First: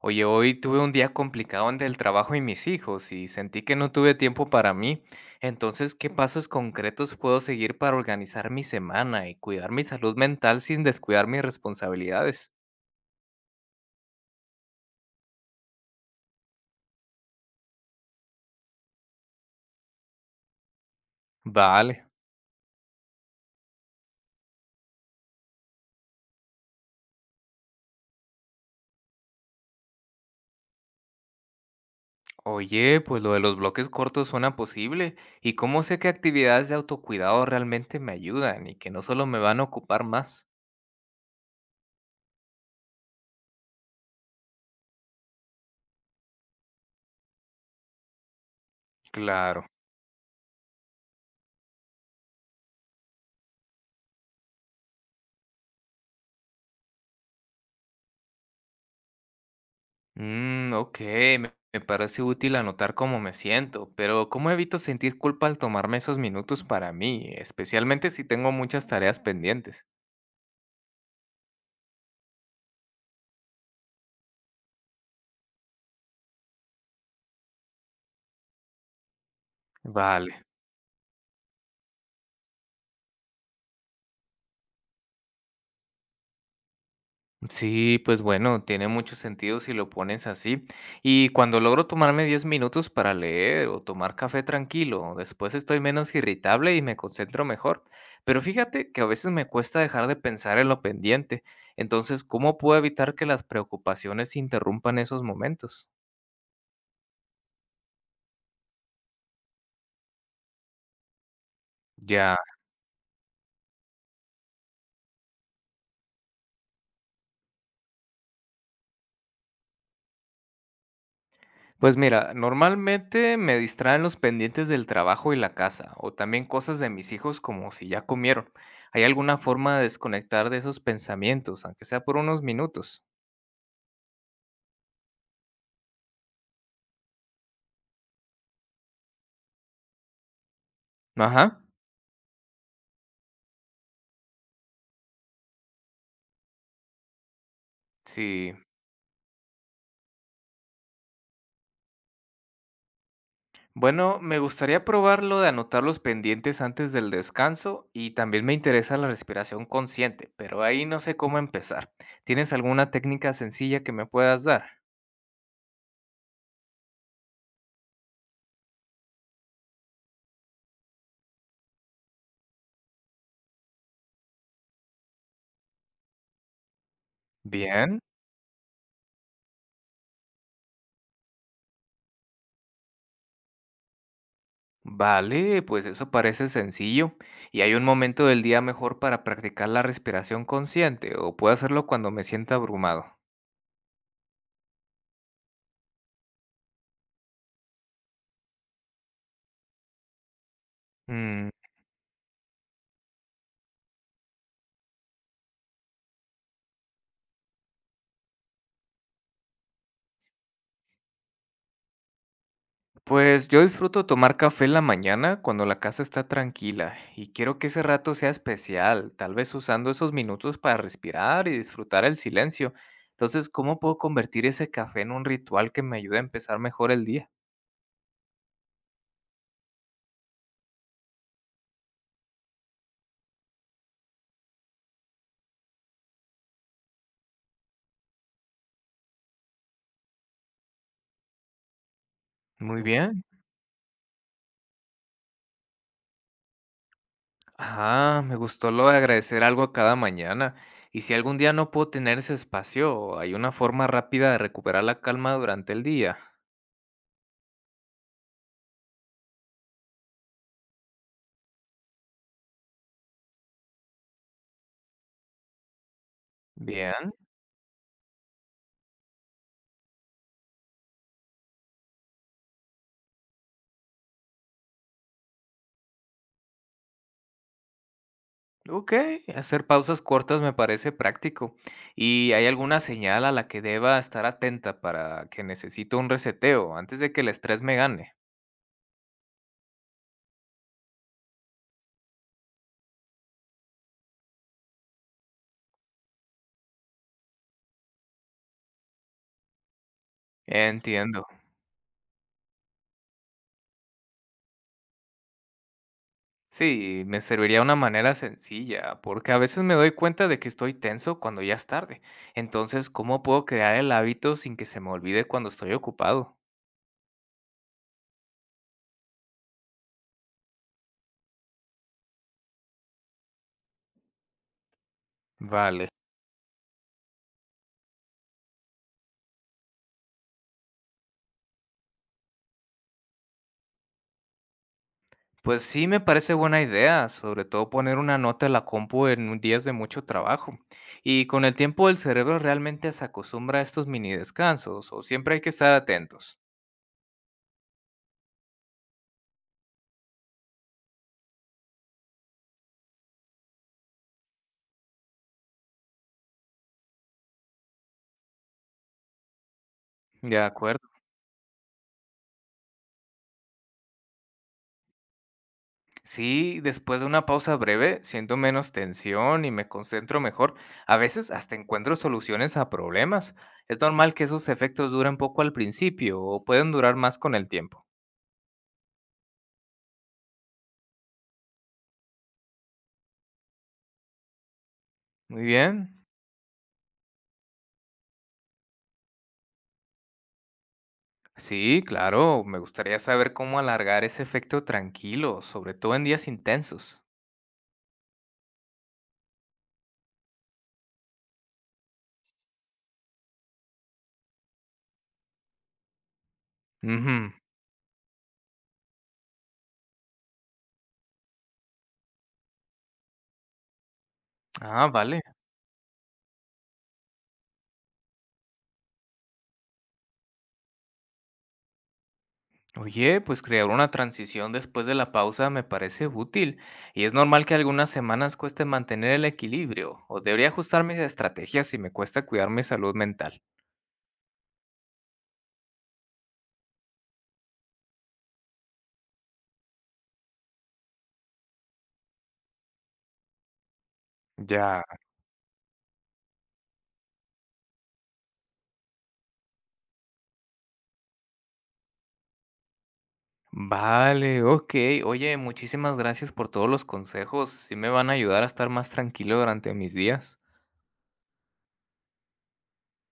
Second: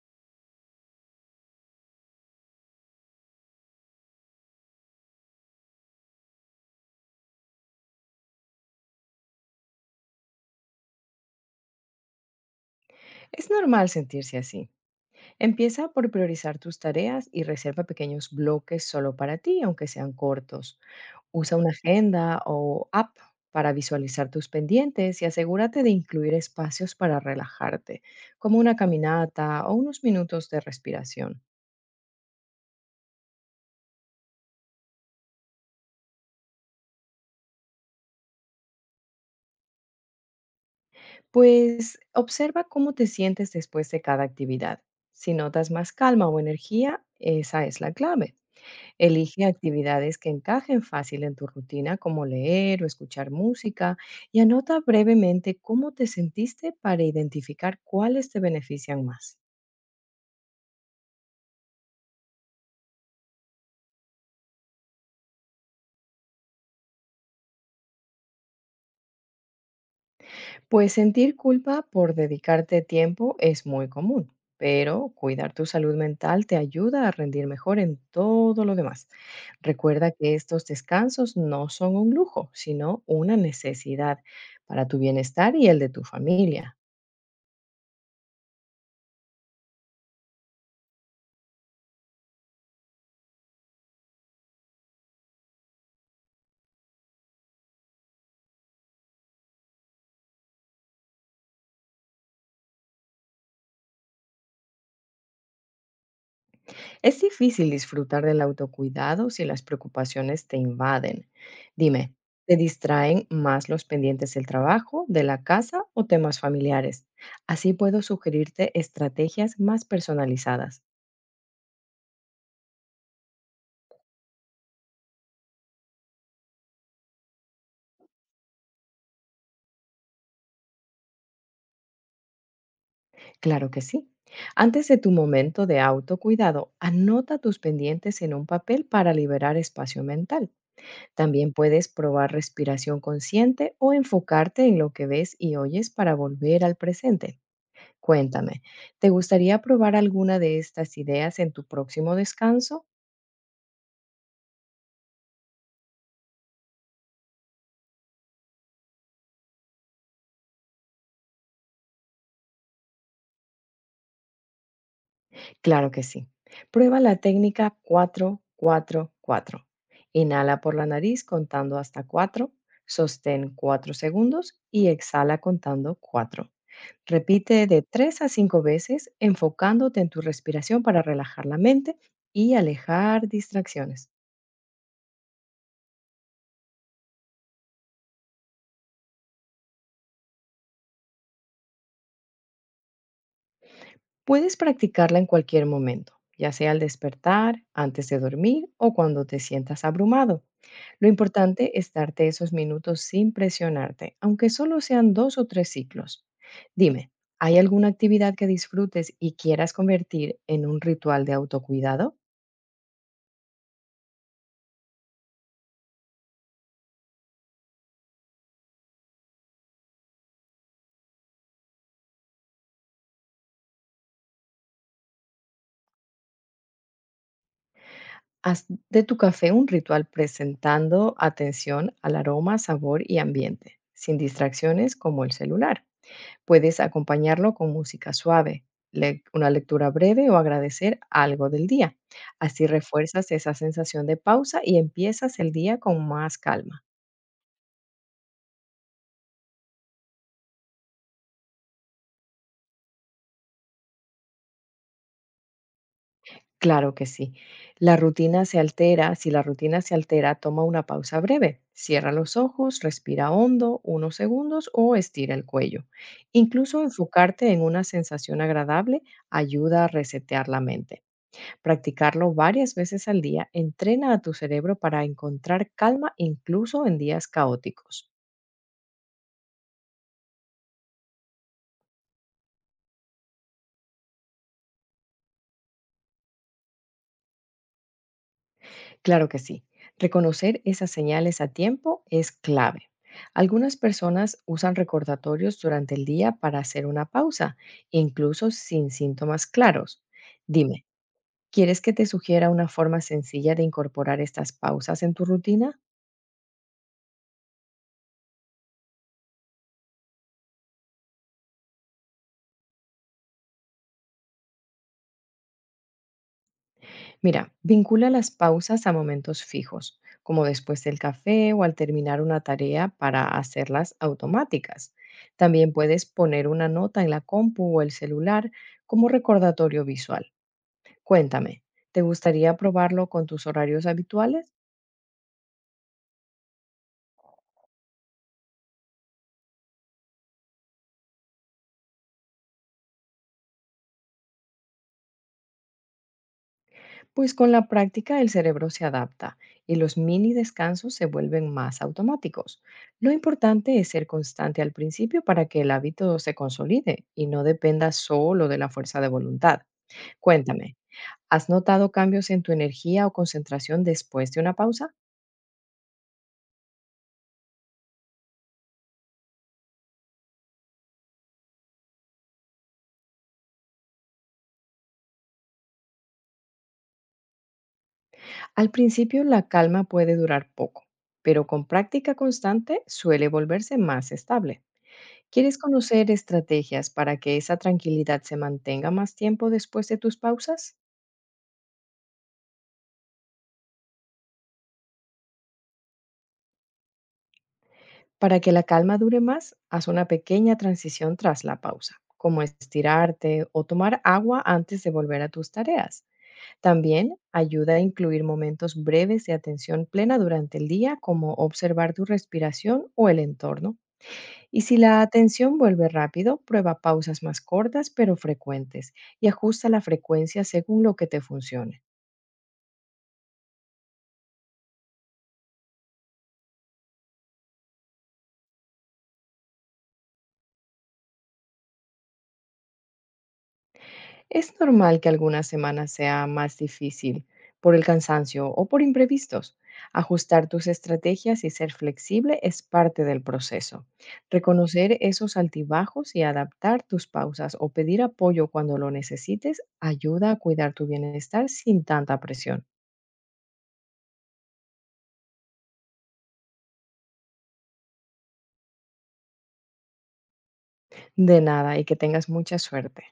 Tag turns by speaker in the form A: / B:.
A: Oye, hoy tuve un día complicado entre el trabajo y mis hijos y sentí que no tuve tiempo para mí. Entonces, ¿qué pasos concretos puedo seguir para organizar mi semana y cuidar mi salud mental sin descuidar mis responsabilidades?
B: Es normal sentirse así. Empieza por priorizar tus tareas y reserva pequeños bloques solo para ti, aunque sean cortos. Usa una
A: Vale.
B: agenda o app para visualizar tus pendientes y asegúrate de incluir espacios para relajarte, como una caminata o unos minutos de respiración.
A: Oye, pues lo de los bloques cortos suena posible. ¿Y cómo sé qué actividades de autocuidado realmente me ayudan y que no solo me van a ocupar más?
B: Pues observa cómo te sientes después de cada actividad. Si notas más calma o energía, esa es la clave. Elige
A: Claro.
B: actividades que encajen fácil en tu rutina, como leer o escuchar música, y anota brevemente cómo te sentiste para identificar cuáles te benefician más.
A: Mm, ok, me parece útil anotar cómo me siento, pero ¿cómo evito sentir culpa al tomarme esos minutos para mí, especialmente si tengo muchas tareas pendientes?
B: Pues sentir culpa por dedicarte tiempo es muy común, pero cuidar tu salud mental te ayuda a rendir mejor en todo lo demás. Recuerda
A: Vale.
B: que estos descansos no son un lujo, sino una necesidad para tu bienestar y el de tu familia.
A: Sí, pues bueno, tiene mucho sentido si lo pones así. Y cuando logro tomarme 10 minutos para leer o tomar café tranquilo, después estoy menos irritable y me concentro mejor. Pero fíjate que a veces me cuesta dejar de pensar en lo pendiente. Entonces, ¿cómo puedo evitar que las preocupaciones interrumpan esos momentos?
B: Es difícil disfrutar del autocuidado si las preocupaciones te invaden. Dime,
A: Ya.
B: ¿te distraen más los pendientes del trabajo, de la casa o temas familiares? Así puedo sugerirte estrategias más personalizadas.
A: Pues mira, normalmente me distraen los pendientes del trabajo y la casa, o también cosas de mis hijos como si ya comieron. ¿Hay alguna forma de desconectar de esos pensamientos, aunque sea por unos minutos?
B: Claro que sí. Antes de tu momento de autocuidado, anota tus pendientes en un papel para liberar espacio mental. También
A: Ajá,
B: puedes probar respiración consciente o enfocarte en lo que ves y oyes para volver al presente.
A: sí.
B: Cuéntame, ¿te gustaría probar alguna de estas ideas en tu próximo descanso?
A: Bueno, me gustaría probar lo de anotar los pendientes antes del descanso y también me interesa la respiración consciente, pero ahí no sé cómo empezar. ¿Tienes alguna técnica sencilla que me puedas dar?
B: Claro que sí. Prueba la técnica 4-4-4. Inhala por la nariz contando hasta 4, sostén 4 segundos y exhala contando 4. Repite de
A: Bien.
B: 3 a 5 veces enfocándote en tu respiración para relajar la mente y alejar distracciones.
A: Vale, pues eso parece sencillo. ¿Y hay un momento del día mejor para practicar la respiración consciente o puedo hacerlo cuando me sienta abrumado?
B: Puedes practicarla en cualquier momento, ya sea al despertar, antes de dormir o cuando te sientas abrumado. Lo
A: Mm,
B: importante es darte esos minutos sin presionarte, aunque solo sean dos o tres ciclos. Dime, ¿hay alguna actividad que disfrutes y quieras convertir en un ritual de autocuidado?
A: pues yo disfruto tomar café en la mañana cuando la casa está tranquila y quiero que ese rato sea especial, tal vez usando esos minutos para respirar y disfrutar el silencio. Entonces, ¿cómo puedo convertir ese café en un ritual que me ayude a empezar mejor el día?
B: Haz de tu café un ritual presentando atención al aroma, sabor y ambiente, sin distracciones como el celular. Puedes acompañarlo con música suave, una lectura breve o agradecer algo del día. Así
A: Muy bien.
B: refuerzas esa sensación de pausa y empiezas el día con más calma.
A: Ah, me gustó lo de agradecer algo cada mañana. Y si algún día no puedo tener ese espacio, ¿hay una forma rápida de recuperar la calma durante el día?
B: Claro que sí. La rutina se altera, Si la rutina se altera, toma una pausa breve. Cierra los ojos, respira hondo unos segundos o estira el cuello. Incluso
A: Bien,
B: enfocarte en una sensación agradable ayuda a resetear la mente. Practicarlo varias veces al día entrena a tu cerebro para encontrar calma incluso en días caóticos.
A: ok. Hacer pausas cortas me parece práctico. ¿Y hay alguna señal a la que deba estar atenta para que necesito un reseteo antes de que el estrés me gane?
B: Claro que sí, reconocer esas señales a tiempo es clave. Algunas personas usan recordatorios durante el día para hacer una pausa, incluso sin síntomas claros. Dime,
A: Entiendo.
B: ¿quieres que te sugiera una forma sencilla de incorporar estas pausas en tu rutina?
A: Sí, me serviría una manera sencilla, porque a veces me doy cuenta de que estoy tenso cuando ya es tarde. Entonces, ¿cómo puedo crear el hábito sin que se me olvide cuando estoy ocupado?
B: Mira, vincula las pausas a momentos fijos, como después del café o al terminar una tarea para hacerlas automáticas. También
A: Vale.
B: puedes poner una nota en la compu o el celular como recordatorio visual. Cuéntame, ¿te gustaría probarlo con tus horarios habituales?
A: Pues sí, me parece buena idea, sobre todo poner una nota en la compu en días de mucho trabajo. Y con el tiempo el cerebro realmente se acostumbra a estos mini descansos, o siempre hay que estar atentos.
B: Pues con la práctica el cerebro se adapta y los mini descansos se vuelven más automáticos. Lo importante es ser constante al principio para que el hábito se consolide y no dependa solo de la fuerza de voluntad.
A: De
B: Cuéntame,
A: acuerdo.
B: ¿has notado cambios en tu energía o concentración después de una pausa?
A: Sí, después de una pausa breve, siento menos tensión y me concentro mejor. A veces hasta encuentro soluciones a problemas. Es normal que esos efectos duren poco al principio o pueden durar más con el tiempo.
B: Al principio la calma puede durar poco, pero con práctica constante suele volverse más estable.
A: Muy
B: ¿Quieres
A: bien.
B: conocer estrategias para que esa tranquilidad se mantenga más tiempo después de tus pausas?
A: Sí, claro, me gustaría saber cómo alargar ese efecto tranquilo, sobre todo en días intensos.
B: Para que la calma dure más, haz una pequeña transición tras la pausa, como estirarte o tomar agua antes de volver a tus tareas. También
A: Ujú.
B: ayuda a incluir momentos breves de atención plena durante el día, como observar tu respiración o el entorno. Y si
A: Ah,
B: la
A: vale.
B: atención vuelve rápido, prueba pausas más cortas pero frecuentes y ajusta la frecuencia según lo que te funcione.
A: Oye, pues crear una transición después de la pausa me parece útil y es normal que algunas semanas cueste mantener el equilibrio o debería ajustar mis estrategias si me cuesta cuidar mi salud mental.
B: Es normal que algunas semanas sea más difícil por el cansancio o por imprevistos. Ajustar tus estrategias y ser flexible es parte del proceso.
A: Ya.
B: Reconocer esos altibajos y adaptar tus pausas o pedir apoyo cuando lo necesites ayuda a cuidar tu bienestar sin tanta presión.
A: Vale, ok. Oye, muchísimas gracias por todos los consejos. Sí me van a ayudar a estar más tranquilo durante mis días.
B: De nada y que tengas mucha suerte.